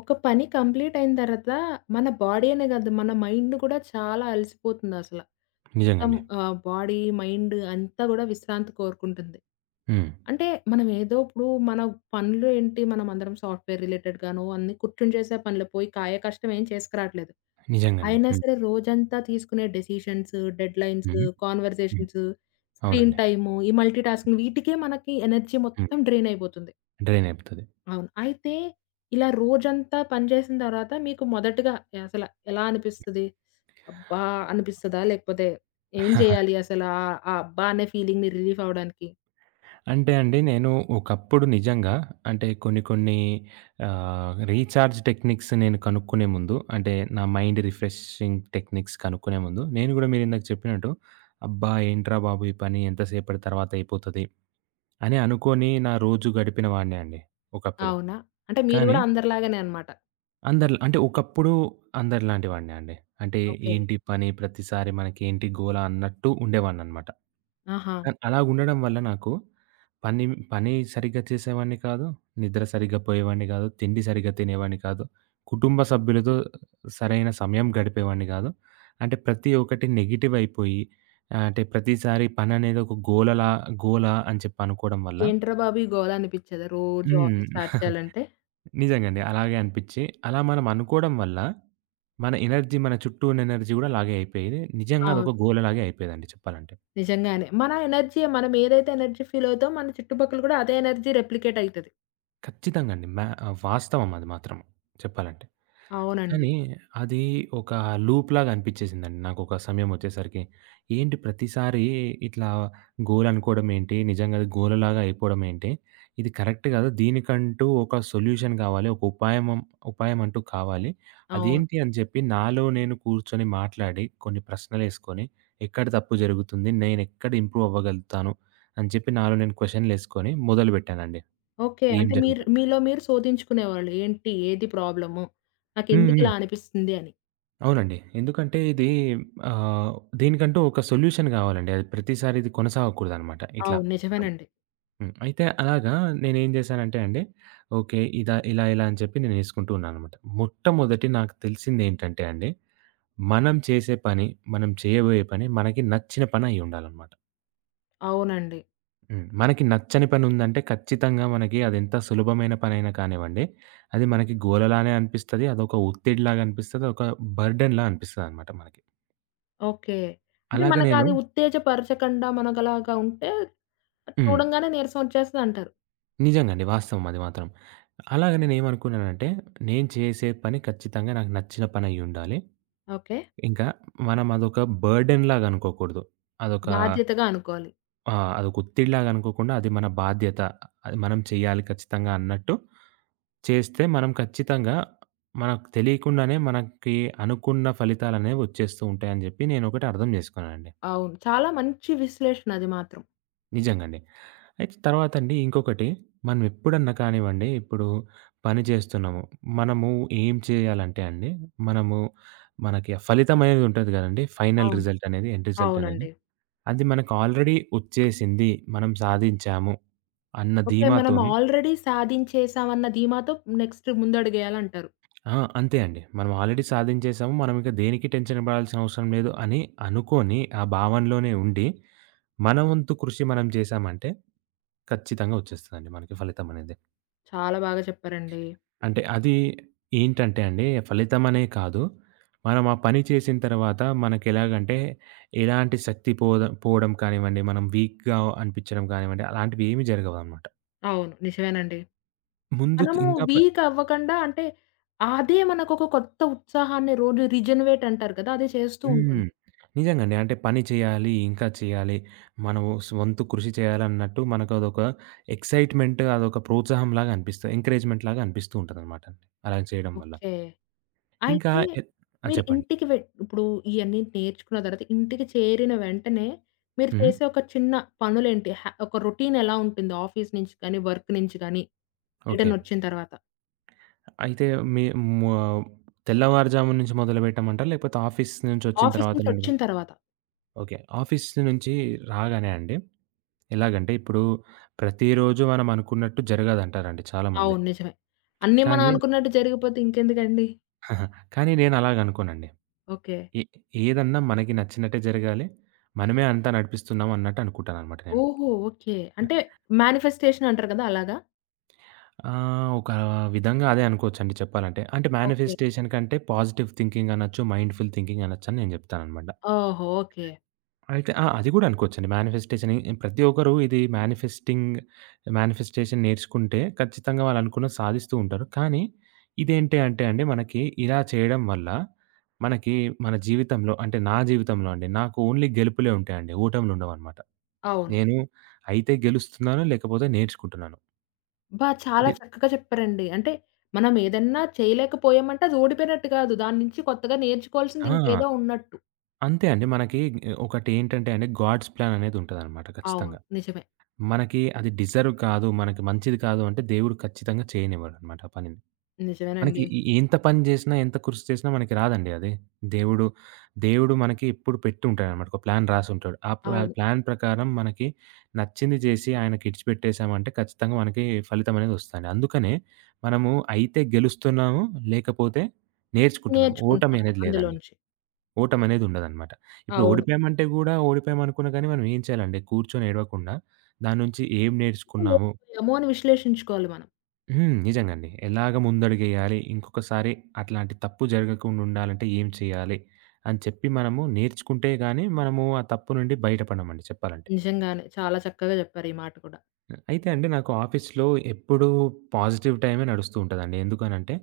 ఒక పని కంప్లీట్ అయిన తర్వాత మన బాడీ అనే కాదు. మన మైండ్ కూడా చాలా అలసిపోతుందసల. మొత్తం నిజంగండి. బాడీ, మైండ్ అంతా గూడా విశ్రాంతి కోరుకుంటుంది. హ్మ్. అంటే మనం ఏదో ఇప్పుడు మన పనులు ఏంటి మనం అందరం సాఫ్ట్‌వేర్ రిలేటెడ్ గాను అన్నీ కూర్చొని చేసే పనులు పోయి కాయ కష్టం ఏం చేసుకురాట్లేదు. నిజంగండి. అయినా హ్మ్. సరే రోజంతా తీసుకునే decisions, deadlines, hmm. Hmm. Conversations, screen అవునండి. టైము, ఈ మల్టీ టాస్కింగ్ వీటికే మనకి ఎనర్జీ హ్మ్. మొత్తం డ్రైన్ అయిపోతుంది. డ్రైన్ అయిపోతది. అవును. అయితే ఇలా రోజంతా పని చేసిన తర్వాత మీకు మొదటగా అసల ఎలా అనిపిస్తది? అబ్బా! అనిపిస్తదా? లేకపోతే ఏం చేయాలి అసలా? ఆ ఆ అబ్బా! అనే ఫీలింగ్‌ని రిలీఫ్ అవ్వడానికి? అంటే అండి నేను ఒకప్పుడు నిజంగా అంటే కొన్ని కొన్ని రీచార్జ్ టెక్నిక్స్ నేను కనుక్కునే ముందు అంటే నా మైండ్ రిఫ్రెషింగ్ టెక్నిక్స్ కనుక్కునే ముందు నేను గూడా మీరిందాక చెప్పినట్టు అబ్బా! ఏంట్రా బాబు ఈ పని ఎంతసేపటి తర్వాత అయిపోతది అని అనుకోని నా రోజు గడిపిన వాడినే అండి ఒకప్పుడు. అవునా? అంటే మీరు కానీ గూడా అందరిలాగానే అన్నమాట. అందరిలా అంటే ఒకప్పుడు అందరిలాంటి వాడినే అండి. అంటే ఓకే. ఏంటి పని? ప్రతిసారి మనకేంటి గోల? అన్నట్టు ఉండేవాడిననమాట. ఆహా! కానీ అలాగ ఉండడం వల్ల నాకు పని పని సరిగ్గా చేసేవాడిని కాదు. నిద్ర సరిగ్గా పోయేవాడిని కాదు. తిండి సరిగ్గా తినేవాడిని కాదు. కుటుంబ సభ్యులతో సరైన సమయం గడిపేవాడిని కాదు. అంటే ప్రతి ఒక్కటి నెగెటివ్ అయిపోయి అంటే ప్రతిసారి పననేది ఒక గోల అని చెప్పి అనుకోవడం వల్ల. ఏంట్రా బాబు ఈ గోల అనిపిచ్చేదా రోజు ఆఫీస్ హ్మ్. స్టార్ట్ చేయాలంటే? నిజంగండి. అలాగే అనిపిచ్చి, అలా మనం అనుకోవడం వల్ల, మన ఎనర్జీ మన చుట్టూ ఉన్న ఎనర్జీ గూడా అలాగే అయిపోయేది. నిజంగా అవును. అదొక గోలలాగే అయిపోయేదండి చెప్పాలంటే. నిజంగానే. మన ఎనర్జీ మనం ఏదైతే ఎనర్జీ ఫీల్ అవుతామో మన చుట్టుపక్కల కూడా అదే ఎనర్జీ రెప్లికేట్ అయితది. ఖచ్చితంగా అండి. వాస్తవం అది మాత్రం చెప్పాలంటే. అవునండి. కానీ అది ఒక లూప్‌లాగా అనిపిచ్చేసిందండి నాకొక సమయమొచ్చేసరికి. ఏంటి ప్రతిసారి ఇట్లా గోలనుకోవడమేంటి? నిజంగా అది గోలలాగా అయిపోవడమేంటి? ఇది కరెక్ట్ కాదు. దీనికంటూ ఒక సొల్యూషన్ కావాలి. ఒక ఉపాయమంటూ కావాలి. అవును. అదేంటి అని చెప్పి నాలో నేను కూర్చొని మాట్లాడి, కొన్ని ప్రశ్నలేసుకొని, ఎక్కడ తప్పు జరుగుతుంది? నేనెక్కడ ఇంప్రూవ్ అవ్వగలుగుతాను? అని చెప్పి నాలో నేను క్వెషన్‌లేసుకొని మొదలుపెట్టానండి. ఓకే. ఏం అంటే మీరు జరుగుతుంది? మీలో మీరు శోధించుకునేవాళ్ళు. ఏంటి? ఏది ప్రాబ్లము? హ్మ్. హ్మ్. నాకెందుకిలా అనిపిస్తుంది అని. అవునండి. ఎందుకంటే ఇది ఆహ్, దీనికంటూ ఒక సొల్యూషన్ గావాలండి. అది ప్రతిసారి ఇది కొనసాగకూడదనమాట ఇట్లా. అవును. అవును. నిజమేనండి. హ్మ్. అయితే అలాగా నేనేం జేశానంటే అండి, ఓకే. ఇలా, అని చెప్పి నేను ఏసుకుంటూ ఉన్నాననమాట. మొట్టమొదటి నాకు తెలిసిందేంటంటే అండి, మనం చేసే పని, మనం చేయబోయే పని మనకి నచ్చిన పని అయ్యుండాలనమాట. అవునండి. హ్మ్. మనకి నచ్చని పనుందంటే ఖచ్చితంగా మనకి అదెంత సులభమైన పనైనా కానివ్వండి, అది మనకి గోలలానే అనిపిస్తది. అదొక ఒత్తిడిలాగా అనిపిస్తది. ఒక బర్డెన్‌లా అనిపిస్తదనమాట మనకి. ఓకే. అంటే అలాగ నేను మనకది ఉత్తేజపరచకుండా మనకలాగా ఉంటే హ్మ్. చూడంగానే నీరసం ఒచ్చేస్తదంటారు. నిజంగండి. వాస్తవం అది మాత్రం. అలాగ నేనేమనుకున్నానంటే, నేను చేసే పని ఖచ్చితంగా నాకు నచ్చిన పనయ్యుండాలి. ఓకే. ఇంకా మనం అదొక బర్డెన్‌లాగా అనుకోకూడదు. అదొక బాధ్యతగా అనుకోవాలి. ఆ! అదొక ఒత్తిడిలాగా అనుకోకుండా, అది మన బాధ్యత. అది మనం చేయాలి ఖచ్చితంగా అన్నట్టు చేస్తే, మనం ఖచ్చితంగా మనకు తెలియకుండానే మనకి అనుకున్న ఫలితాలనేవి వచ్చేస్తూ ఉంటాయని జెప్పి నేనొకటి అర్థం జేసుకున్నానండి. అవును. చాలా మంచి విశ్లేషణ అది మాత్రం. నిజంగండి. అయితే తర్వాతండి ఇంకొకటి మనం ఎప్పుడన్నా కానివ్వండి, ఇప్పుడు పని చేస్తున్నాము. మనము ఏం చేయాలంటే అండి, మనము మనకి ఆ ఫలితం అనేది ఉంటది కదండీ! ఫైనల్ అవును. రిజల్ట్ అనేది, ఎండ్ రిజల్ట్ అనేది. అవునండి. అది మనకు ఆల్రెడీ వచ్చేసింది. మనం సాధించాము అన్న ఓకే. మనం ధీమాతోని ఆల్రెడీ సాధించేసామన్న ధీమాతో నెక్స్ట్ ముందడుగేయాలంటారు. ఆ! అంతే అండి. మనం ఆల్రెడీ సాధించేసాము. మనం ఇక దేనికి టెన్షన్ పడాల్సిన అవసరం లేదు అని అనుకోని, ఆ భావనలోనే ఉండి, మన వంతు కృషి మనం చేశామంటే ఖచ్చితంగా వచ్చేస్తదండి మనకి ఫలితం అనేది. చాలా బాగా చెప్పారండి. అంటే అది ఏంటంటే అండి, ఫలితమనే కాదు. మనం ఆ పని చేసిన తర్వాత మనకెలాగంటే, ఎలాంటి శక్తి పోవడం కానివ్వండి, మనం వీక్‌గా అనిపించడం కానివ్వండి, అలాంటివేమీ జరగవనమాట. అవును. నిజమేనండి. ముందు తి మనము ఇంకా ప వీక్ అవ్వకండా అంటే, అదే మనకొక కొత్త ఉత్సాహాన్ని రోజు రిజనరేట్ అంటారు కదా! అది చేస్తూ హ్మ్. ఉంటుంది. నిజంగండి. అంటే పని చేయాలి, ఇంకా చేయాలి, మనము వంతు కృషి చేయాలన్నట్టు మనకదొక ఎక్సైట్‌మెంట్, అదొక ప్రోత్సాహంలాగా అనిపిస్తది. ఎంకరేజ్‌మెంట్‌లాగా అనిపిస్తూ ఉంటదనమాట. అలా చేయడం వల్ల. ఓకే. ఇంకా అయితే ఎ ఆ! మీరు చెప్పండి. ఇంటికి ఇప్పుడు ఇయన్నీ నేర్చుకున్న తర్వాత ఇంటికి చేరిన వెంటనే, మీరు హ్మ్. చేసే ఒక చిన్న పనులేంటి? ఒక రొటీన్ ఎలా ఉంటుంది? ఆఫీస్ నుంచి గాని, వర్క్ నుంచి గాని ఓకే. రిటర్నొచ్చిన తర్వాత. అయితే మీ మొ తెల్లవారుజామున నుంచి మొదలుపెట్టమంటారా? లేకపోతే ఆఫీస్ నుంచొచ్చిన ఆఫీస్ తర్వాత నుండి. నుంచొచ్చిన తర్వాత. ఓకే. ఆఫీస్ నుంచి రాగానే అండి, ఎలాగంటే ఇప్పుడు ప్రతిరోజు మనం అనుకున్నట్టు జరగదంటారండి చాలామంది. అవును. నిజమే. అన్నీ మనం కానీ అనుకున్నట్టు జరిగిపోతే ఇంకెందుకండి? కానీ నేను అలాగనుకోనండి. ఓకే. ఏ ఏదన్నా మనకి నచ్చినట్టే జరగాలి. మనమే అంతా నడిపిస్తున్నాం అన్నట్టు అనుకుంటాననమాట నేను. ఓహో! ఓకే. అంటే మేనిఫెస్టేషన్ అంటారు కదా! అలాగా? ఒక విధంగా అదే అనుకోవచ్చండి చెప్పాలంటే. అంటే ఓకే. మేనిఫెస్టేషన్ కంటే పాజిటివ్ థింకింగ్ అనొచ్చు, మైండ్‌ఫుల్ థింకింగ్ అనొచ్చని నేను చెప్తాననమాట. ఓహో! ఓకే. అయితే ఆ! అది గూడా అనుకోవచ్చండి. మేనిఫెస్టేషన్ ప్రతి ఒక్కరు ఇది మేనిఫెస్టేషన్ నేర్చుకుంటే ఖచ్చితంగా వాళ్ళనుకున్నది సాధిస్తూ ఉంటారు. కానీ ఇదేంటి అంటే అండి మనకి ఇలా చేయడం వల్ల మనకి మన జీవితంలో అంటే నా జీవితంలో అండి నాకు ఓన్లీ గెలుపులే ఉంటాయండి. ఓటములు ఉండవనమాట. అవును. నేను అయితే గెలుస్తున్నాను లేకపోతే నేర్చుకుంటున్నాను. అబ్బా! చాలా అంటే చక్కగా చెప్పారండి. అంటే మనం ఏదన్నా చేయలేకపోయామంటే అది ఓడిపోయినట్టు కాదు. దాని నుంచి కొత్తగా నేర్చుకోవాల్సింది ఆ! ఇంకేదో ఉన్నట్టు. అంతే అండి. మనకి ఒకటేంటంటే అండి గాడ్స్ ప్లాన్ అనేదుంటదనమాట అవును. ఖచ్చితంగా. నిజమే. మనకి అది డిజర్వ్ కాదు, మనకి మంచిది కాదు అంటే దేవుడు ఖచ్చితంగా చేయనివ్వడనమాట ఆ పనిని. మనకి నిజమేనండి. ఎంత పని జేసినా, ఎంత కృషి చేసినా మనకి రాదండి అది. దేవుడు, దేవుడు మనకి ఎప్పుడు పెట్టి ఉంటాడనమాట. ఒక ప్లాన్ రాసుంటాడు. ఆ ప్ర అవును. ప్లాన్ ప్రకారం మనకి నచ్చింది జేసి ఆయనకి ఇడిచిపెట్టేసామంటే ఖచ్చితంగా మనకి ఫలితమనేది ఒస్తదండి. అందుకనే మనము అయితే గెలుస్తున్నాము, లేకపోతే నేర్చుకుంటున్నాం. ఓటమి నేర్చుకుంటున్నాము అనేది లేదండి. అందులోంచి. ఓటమనేది ఉండదనమాట. ఇప్పుడు అవును. ఓడిపోయామంటే గూడా ఓడిపోయామనుకున్నా గానీ మనం ఏం చేయాలండి? కూర్చొని ఏడవకుండా దాని నుంచి ఏం నేర్చుకున్నాము? ఓడిపోయాము అని విశ్లేషించుకోవాలి మనం. హ్మ్. నిజంగండి. ఎలాగ ముందడుగేయాలి? ఇంకొకసారి అట్లాంటి తప్పు జరగకుండా ఉండాలంటే ఏం చేయాలి? అని చెప్పి మనము నేర్చుకుంటే గాని మనము ఆ తప్పు నుండి బయటపడమండి చెప్పాలంటే. నిజంగానే. చాలా చక్కగా చెప్పారు ఈ మాట కూడా. అయితే అండి నాకు ఆఫీస్‌లో ఎప్పుడూ పాజిటివ్ టైమే నడుస్తూ ఉంటదండి. ఎందుకనంటే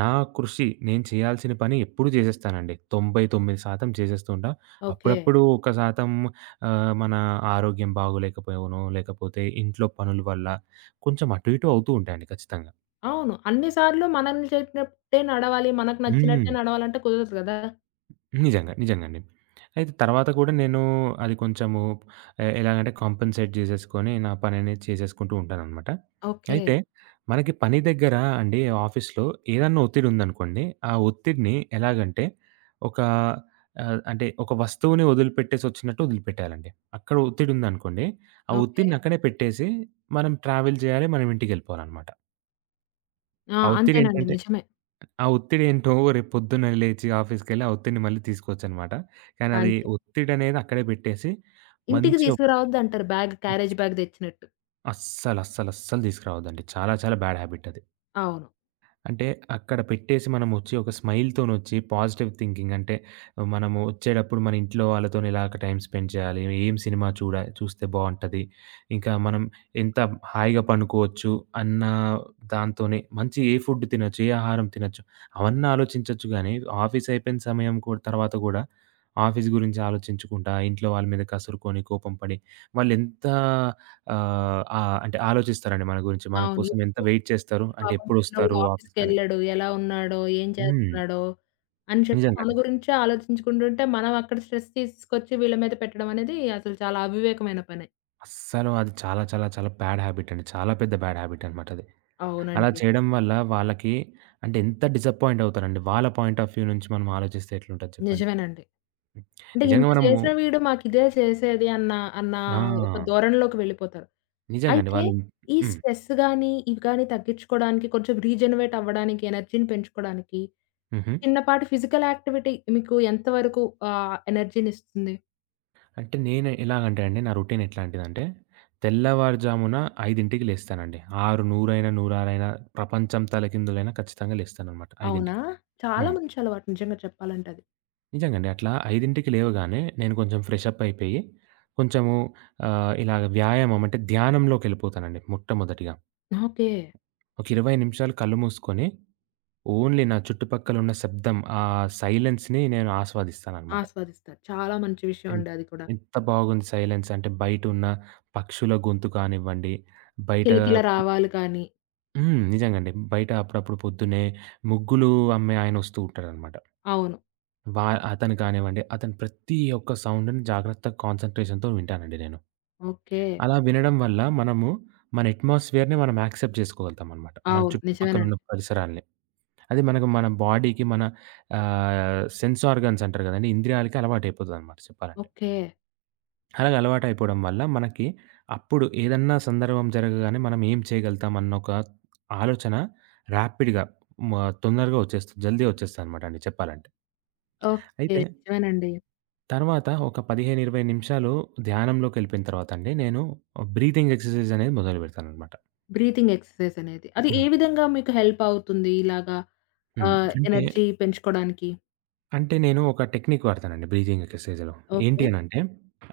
నా కృషి నేను చేయాల్సిన పని ఎప్పుడూ చేసేస్తానండి. 99% చేసేస్తూ ఉంటా. ఓకే. అప్పుడప్పుడు ఒక శాతం మన ఆరోగ్యం బాగోలేకపోవనో, లేకపోతే ఇంట్లో పనుల వల్ల కొంచెం అటు ఇటు అవుతూ ఉంటాయండి ఖచ్చితంగా. అవును. అన్ని సార్లు మనల్ని చెప్పినట్టే నడవాలి, మనకు నచ్చినట్టే హ్మ్. నడవాలంటే కుదరదు కదా! నిజంగా. నిజంగండి. అయితే తర్వాత కూడా నేను అది ఎలాగంటే కాంపెన్సేట్ జేసేసుకొని నా పననేది చేసేసుకుంటూ ఉంటాననమాట. ఓకే. అయితే మనకి పని దగ్గర అండి ఆఫీస్‌లో ఏదన్నా ఒత్తిడుందనుకోండి, ఆ ఒత్తిడిని ఎలాగంటే ఒక అంటే ఒక వస్తువుని వదిలిపెట్టేసొచ్చినట్టు వదిలిపెట్టేయాలండి. అక్కడ ఒత్తిడుందనుకోండి, ఆ ఓకే. ఒత్తిడిని అక్కడే పెట్టేసి మనం ట్రావెల్ జేయాలి, మనం ఇంటికెళ్ళిపోవాలనమాట. ఆ! ఆ అంతేనండి. ఒత్తిడేంటంటే నిజమే. ఆ ఒత్తిడేంటో రేపు పొద్దున్నే లేచి ఆఫీస్‌కెళ్ళి ఆ ఒత్తిడిని మళ్ళీ తీసుకోవచ్చనమాట. కానీ అది అంతే. ఒత్తిడనేది అక్కడే పెట్టేసి ఇంటికి మంచి ఒక తీసుకురావద్దంటారు బ్యాగ్ క్యారేజ్ బ్యాగ్ తెచ్చినట్టు. అస్సలు, అస్సలు, అస్సలు తీసుకురావద్దండి. చాలా చాలా బ్యాడ్ హాబిట్ అది. అవును. అంటే అక్కడ పెట్టేసి మనమొచ్చి ఒక స్మైల్‌తోనొచ్చి పాజిటివ్ థింకింగ్ అంటే మనము వచ్చేటప్పుడు మన ఇంట్లో వాళ్ళతోని ఎలాగ టైమ్ స్పెండ్ చేయాలి? ఏం సినిమా చూస్తే బావుంటది? ఇంకా మనం ఎంత హాయిగా పండుకోవచ్చు? అన్న దాంతోనే మంచి ఏ ఫుడ్ తినొచ్చు? ఏ ఆహారం తినొచ్చు? అవన్నీ ఆలోచించొచ్చు గానీ ఆఫీస్ అయిపోయిన సమయం తర్వాత గూడా ఆఫీస్ గురించి ఆలోచించుకుంటా, ఇంట్లో వాళ్ళ మీద కసురుకొని, కోపం పడి వాళ్ళెంత ఆహ్, ఆహ్, అంటే ఆలోచిస్తారండి మన గురించి. మన అవును. కోసం ఎంత వెయిట్ చేస్తారు. ఇప్పుడు అంటే పాపం పిల్లోడు ఎప్పుడొస్తారు ఆఫీస్‌కని. ఆఫీస్‌కెళ్ళాడు. ఎలా ఉన్నాడో? ఏం హ్మ్. చేస్తున్నాడో? అని చెప్పి మన నిజంగండి. గురించే ఆలోచించుకుంటుంటే, మనం అక్కడ స్ట్రెస్ తీసుకొచ్చి వీళ్ళ మీద పెట్టడం అనేది అసలు చాలా అవివేకమైన పనే. అస్సలు అది చాలా చాలా చాలా బ్యాడ్ హాబిట్ అండి. చాలా పెద్ద బ్యాడ్ హాబిట్ అనమాట అది. అలా అవునండి. చేయడం వల్ల వాళ్ళకి అంటే ఎంత డిసప్పాయింట్ అవుతారండి. వాళ్ళ పాయింట్ ఆఫ్ వ్యూ నుంచి మనం ఆలోచిస్తే ఎట్లుంటది చెప్పండి. నిజమేనండి. అంటే నిజంగా ఇంత మనము చేసిన వీడు మాకిదే చేసేది అన్న అన్న ఆ! ఒక ధోరణిలోకి వెళ్ళిపోతారు. నిజంగండి. అయితే వాళ్ళు ఈ హ్మ్. స్ట్రెస్ గాని, ఇవి గాని తగ్గించుకోవడానికి కొంచెం రీజనరేట్ అవ్వడానికి, ఎనర్జీని పెంచుకోవడానికి హుహు. చిన్నపాటి ఫిజికల్ యాక్టివిటీ మీకు ఎంత వరకు ఎనర్జీనిస్తుంది? అంటే నేను ఎలాగంటే అండి, నా రొటీన్ ఎట్లాంటిదంటే, తెల్లవారుజామున 5కి లేస్తానండి. 6:100 అయినా, 106 అయినా, ప్రపంచం తలకిందులైనా ఖచ్చితంగా లేస్తాననమాట 5కి. అవునా? చాలా హ్మ్. మంచి అలవాటు నిజంగా చెప్పాలంటే అది. నిజంగా అండి. అట్లా 5కి లేవగానే నేను కొంచెం ఫ్రెష్ అప్ అయిపోయి, కొంచెము ఇలాగ వ్యాయామం అంటే ధ్యానంలోకెళ్ళిపోతానండి మొట్టమొదటిగా. ఓకే. ఒక 20 నిమిషాలు కళ్ళు మూసుకొని, ఓన్లీ నా చుట్టుపక్కల ఉన్న శబ్దం, ఆ సైలెన్స్‌ని నేను ఆస్వాదిస్తాననమాట. ఆస్వాదిస్తారు. చాలా మంచి విషయం ఎన్ అండి అది కూడా. ఎంత బాగుంది సైలెన్స్ అంటే బయటున్న పక్షుల గొంతు కానివ్వండి, బయట కిలకిల పొ రావాలి కానీ హ్మ్. నిజంగండి. బయట అప్పుడప్పుడు పొద్దున్నే ముగ్గులు అమ్మే ఆయనొస్తూ ఉంటాడనమాట. అవును. వా అతను కానివ్వండి, అతను ప్రతి ఒక్క సౌండ్‌ని జాగ్రత్తగా కాన్సంట్రేషన్‌తో వింటానండి నేను. ఓకే. అలా వినడం వల్ల మనము మన అట్మాస్ఫియర్‌ని మనం యాక్సెప్ట్ జేసుకోగలుగుతామనమాట. మన అవును. నిజమేనండి. చుట్టుపక్కలున్న పరిసరాల్ని. అది మనకు మన బాడీకి మన సెన్స్ ఆర్గాన్స్ అంటారు గదండీ! ఇంద్రియాలకి అలవాటయిపోతదనమాట చెప్పాలంటే. ఓకే. అలాగ అలవాటయిపోవడం వల్ల మనకి అప్పుడు ఏదన్నా సందర్భం జరగగానే మనం ఏం చేయగలుగుతాం అన్న ఒక ఆలోచన ర్యాపిడ్‌గా మ తొందరగా వచ్చేస్తుంది. జల్దీ వచ్చేస్తదనమాట అండి చెప్పాలంటే. ఓకే. అయితే నిజమేనండి. తర్వాత ఒక 15, 20 నిమిషాలు ధ్యానంలోకెళ్ళిపోయిన తర్వాత అండి నేను బ్రీతింగ్ ఎక్సర్‌సైజ్ అనేది మొదలుపెడతాననమాట. బ్రీతింగ్ ఎక్సర్‌సైజ్ అనేది. అది ఏ హ్మ్. విధంగా మీకు హెల్ప్ అవుతుంది ఇలాగా హ్మ్. అంటే, ఎనర్జీ పెంచుకోవడానికి? అంటే నేను ఒక టెక్నిక్ వాడతానండి బ్రీతింగ్ ఎక్సర్‌సైజ్‌లో. ఏంటి ఓకే. అనంటే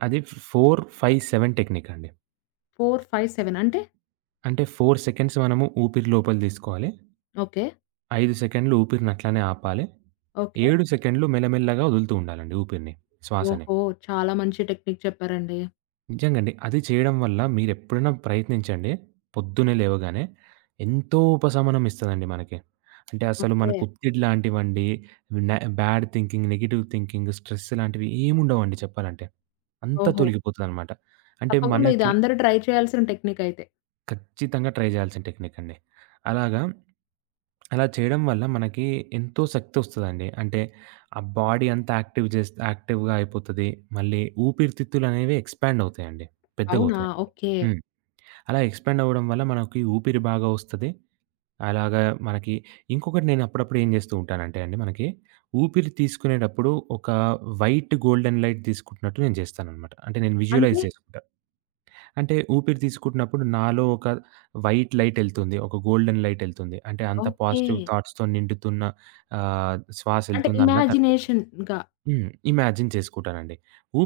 అది 4, 5, 7 టెక్నిక్ అండి. 4, 5, 7 అంటే? అంటే 4 సెకండ్స్ మనము ఊపిరి లోపల తీసుకోవాలి. ఓకే. 5 సెకండ్లు ఊపిరిని అట్లానే ఆపాలి. ఓకే. 7 సెకండ్లు మెల్లమెల్లగా వదులుతూ ఉండాలండి ఊపిరిని, శ్వాసని. ఓహో! చాలా మంచి టెక్నిక్ చెప్పారండి. నిజంగండి. అది చేయడం వల్ల మీరెప్పుడైనా ప్రయత్నించండి. పొద్దున్నే లేవగానే ఎంతో ఉపశమనం ఇస్తదండి మనకి. అంటే అసలు మనకు ఓకే. ఒత్తిడి లాంటివండి, న bad thinking, negative thinking, stress లాంటివి ఏముండవండి చెప్పాలంటే. అంతా ఓహో! తొలగిపోతదనమాట. అంటే తప్పకుండా ఇది మనకి అందరూ ట్రై చేయాల్సిన టెక్నికయితే. ఖచ్చితంగా ట్రై చేయాల్సిన టెక్నిక్ అండి. అలాగా, అలా చేయడం వల్ల మనకి ఎంతో శక్తొస్తదండి. అంటే ఆ బాడీ అంతా యాక్టివ్‌గా అయిపోతది. మళ్ళీ ఊపిరితిత్తులనేవి ఎక్స్‌పాండ్ అవుతాయండి. అవునా? పెద్దగవుతాయనమాట. ఓకే. హ్మ్. అలా ఎక్స్‌పాండ్ అవ్వడం వల్ల మనకి ఊపిరి బాగా వస్తది. అలాగా మనకి ఇంకొకటి నేను అప్పుడప్పుడు ఏం చేస్తూ ఉంటానంటే అండి మనకి, ఊపిరి తీసుకునేటప్పుడు ఒక వైట్ గోల్డెన్ లైట్ తీసుకుంటున్నట్టు నేను చేస్తాననమాట. అంటే నేను విజువలైజ్ అంటే చేసుకుంటా. అంటే ఊపిరి తీసుకుంటున్నప్పుడు నాలో ఒక వైట్ లైట్ ఎళ్తుంది. ఒక గోల్డెన్ లైట్ ఎళ్తుంది. అంటే అంత ఓకే. పాజిటివ్ థాట్స్‌తో నిండుతున్న శ్వాస అంటే ఎళ్తుంది అన్నట్టు అనుకుంటాను. ఇమాజినేషన్‌గా. హ్మ్. ఇమాజిన్ చేసుకుంటానండి.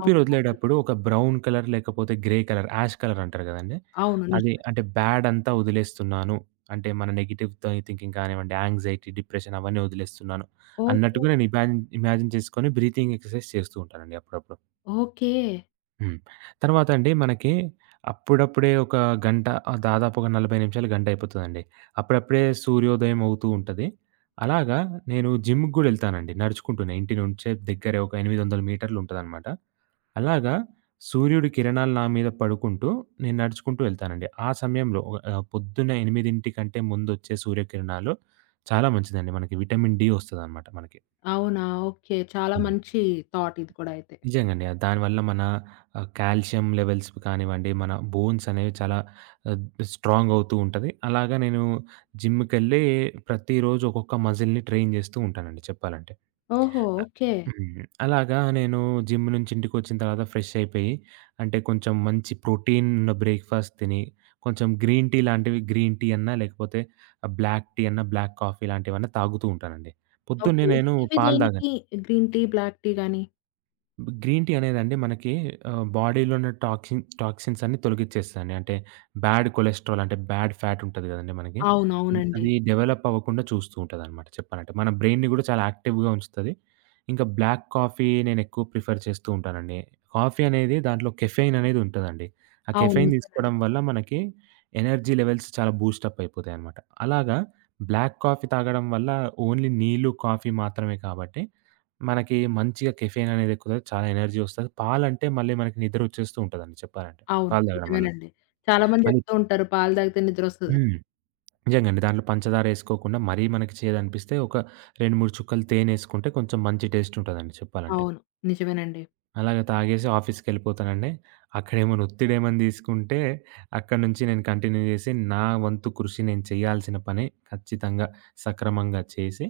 అవును. ఓకే. వదిలేటప్పుడు ఒక బ్రౌన్ కలర్ లేకపోతే గ్రే కలర్, యాష్ కలర్ అంటారు గదండీ! అవును. అది నిజమే. అంటే బ్యాడ్ అంతా వదిలేస్తున్నాను. అంటే మన నెగెటివ్ థింకింగ్ కానివ్వండి, యాంగ్జైటీ, డిప్రెషన్ అవన్నీ వదిలేస్తున్నాను ఓహో! అన్నట్టుగా నేను ఇమాజిన్ ఇమాజిన్ చేసుకొని బ్రీతింగ్ ఎక్సర్‌సైజ్ చేస్తూ ఉంటానండి అప్పుడప్పుడు. ఓకే. హ్మ్. తర్వాత అండి మనకి అప్పుడప్పుడే దాదాపు ఒక 40 నిమిషాలు, గంట అయిపోతదండి. అప్పుడప్పుడే సూర్యోదయం అవుతూ ఉంటది. అలాగా నేను జిమ్‌కి గూడా ఎళ్తానండి నడుచుకుంటూనే. ఇంటి నుంచే దగ్గరే ఒక 800 మీటర్లు ఉంటదనమాట. అలాగా సూర్యుడి కిరణాలు నా మీద పడుకుంటూ నేను నడుచుకుంటూ ఎళ్తానండి. ఆ సమయంలో పొద్దున్న 8 కంటే ముందొచ్చే సూర్యకిరణాలు చాలా మంచిదండి. మనకి విటమిన్ డి వస్తదనమాట మనకి. అవునా? ఓకే. చాలా హ్మ్. మంచి థాట్ ఇది కూడా అయితే. నిజంగండి. దానివల్ల మన కాల్షియం లెవెల్స్ కానివ్వండి, మన బోన్స్ అనేవి చాలా ఆహ్, స్ట్రాంగ్ అవుతూ ఉంటది. అలాగా నేను జిమ్‌కెళ్ళి ప్రతిరోజు ఒక్కొక్క మజిల్‌ని ట్రైన్ జేస్తూ ఉంటానండి చెప్పాలంటే. ఓహో! ఓకే. హ్మ్. అలాగా నేను జిమ్ నుంచి ఇంటికొచ్చిన తర్వాత ఫ్రెష్ అయిపోయి, అంటే కొంచెం మంచి ప్రోటీన్ ఉన్న బ్రేక్‌ఫాస్ట్ తిని, కొంచెం గ్రీన్ టీ లాంటివి గ్రీన్ టీ అన్నా, లేకపోతే బ్లాక్ టీ అన్నా, బ్లాక్ కాఫీ లాంటివన్నా తాగుతూ ఉంటానండి. పొద్దున్నే ఓకే. ఇవి నేను ఇవి పాలు తాగనండి. దేనికి గ్రీన్ టీ, బ్లాక్ టీ గాని? గ్రీన్ టీ అనేదండి మనకి బాడీలో ఉన్న టాక్సిన్స్ అన్నీ తొలగిచ్చేస్తదండి. అంటే బ్యాడ్ కొలెస్ట్రాల్ అంటే బ్యాడ్ ఫ్యాట్ ఉంటది గదండీ మనకి. అవును. అది అవునండి. అది డెవలప్ అవ్వకుండా చూస్తూ ఉంటదనమాట చెప్పాలంటే. మన బ్రెయిన్‌ని గూడా చాలా యాక్టివ్‌గా ఉంచుతది. ఇంకా బ్లాక్ కాఫీ నేనెక్కువ ప్రిఫర్ చేస్తూ ఉంటానండి. కాఫీ అనేది దాంట్లో కెఫెయిన్ అనేది ఉంటదండి. ఆ అవును. కెఫెయిన్ నిజమేనండి. తీసుకోవడం వల్ల మనకి ఎనర్జీ లెవెల్స్ చాలా బూస్ట్ అప్ అయిపోతాయనమాట. అలాగా బ్లాక్ కాఫీ తాగడం వల్ల ఓన్లీ నీళ్ళు, కాఫీ మాత్రమే కాబట్టి మనకి మంచిగా కెఫెయిన్ అనేది ఎక్కుతది. చాలా ఎనర్జీ ఒస్తది. పాలంటే మళ్ళీ మనకి నిద్ర ఒచ్చేస్తూ ఉంటదండి చెప్పాలంటే. అవును. పాలు తాగడం వల్ల. నిజమేనండి. చాలా మంది మళ్ళీ చెప్తూ ఉంటారు పాలు తాగితే నిద్రొస్తదని. హ్మ్. నిజంగండి. దాంట్లో పంచదార ఏసుకోకుండా మరీ మనకి చేదనిపిస్తే ఒక 2, 3 చుక్కలు తేనె ఏసుకుంటే కొంచెం మంచి టేస్ట్ ఉంటదండి చెప్పాలంటే. అవును. నిజమేనండి. అలాగ తాగేసి ఆఫీస్‌కెళ్ళిపోతానండి. అక్కడేమైనా ఒత్తిడేమైనా తీసుకుంటే, అక్కడి నుంచి నేను కంటిన్యూ చేసి, నా వంతు కృషి నేను చేయాల్సిన పని ఖచ్చితంగా సక్రమంగా చేసి,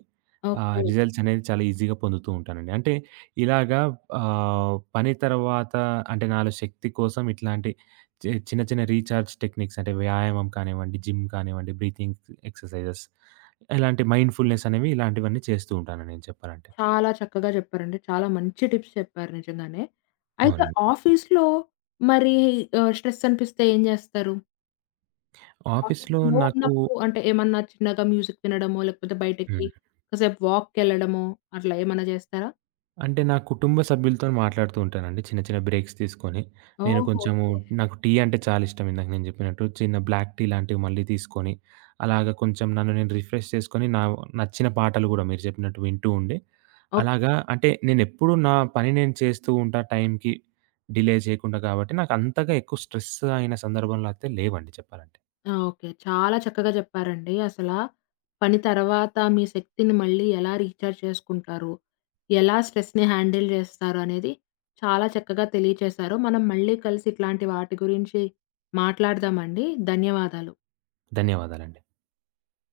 ఆ ఓకే. రిజల్ట్స్ అనేది చాలా ఈజీగా పొందుతూ ఉంటానండి. అంటే ఇలాగా పని తర్వాత అంటే నాలో శక్తి కోసం ఇట్లాంటి చిన్న చిన్న రీచార్జ్ టెక్నిక్స్ అంటే వ్యాయామం కానివ్వండి, జిమ్ కానివ్వండి, బ్రీతింగ్ ఎక్సర్‌సైజెస్ ఇలాంటి మైండ్‌ఫుల్‌నెస్ అనేవి ఇలాంటివన్నీ చేస్తూ ఉంటానండి నేను చెప్పాలంటే. చాలా చక్కగా చెప్పారండి. చాలా మంచి టిప్స్ చెప్పారు నిజంగానే. అయితే అవునండి. ఆఫీస్‌లో మరి స్ట్రెస్ అనిపిస్తే ఏం జేస్తారు? ఆఫీస్‌లో ఆఫీస్‌లో నాకు ఉన్నప్పుడు అంటే ఏమన్నా చిన్నగా మ్యూజిక్ వినడమో, లేకపోతే బయటకి హ్మ్. కాసేపు వాక్‌కెళ్ళడమో అట్లా ఏమన్నా జేస్తారా? అంటే నా కుటుంబ సభ్యులతోని మాట్లాడుతూ ఉంటానండి. చిన్న చిన్న బ్రేక్స్ తీసుకొని. నేను ఓహో! ఓకే. కొంచెము ఓకే. నాకు టీ అంటే చాలా ఇష్టం. ఇందాక నేను చెప్పినట్టు చిన్న బ్లాక్ టీ లాంటివి మళ్ళీ తీసుకొని, అలాగా కొంచెం నన్ను నేను రిఫ్రెష్ చేసుకొని, నా నచ్చిన పాటలు గూడా మీరు చెప్పినట్టు వింటూ ఉండి, ఓకే. అలాగా అంటే నేనెప్పుడూ నా పని నేను చేస్తూ ఉంటా టైంకి డిలే చేయకుండా కాబట్టి, నాకు అంతగా ఎక్కువ స్ట్రెస్ అయిన సందర్భంలో అయితే లేవండి చెప్పాలంటే. ఆ! ఓకే. చాలా చక్కగా చెప్పారండి. అసలా పని తర్వాత మీ శక్తిని మళ్ళీ ఎలా రీచార్జ్ చేసుకుంటారు? ఎలా స్ట్రెస్‌ని హ్యాండిల్ చేస్తారు? అనేది చాలా చక్కగా తెలియచేశారు. మనం మళ్ళీ కలిసి ఇట్లాంటి వాటి గురించి మాట్లాడదామండి. ధన్యవాదాలు. ధన్యవాదాలండి.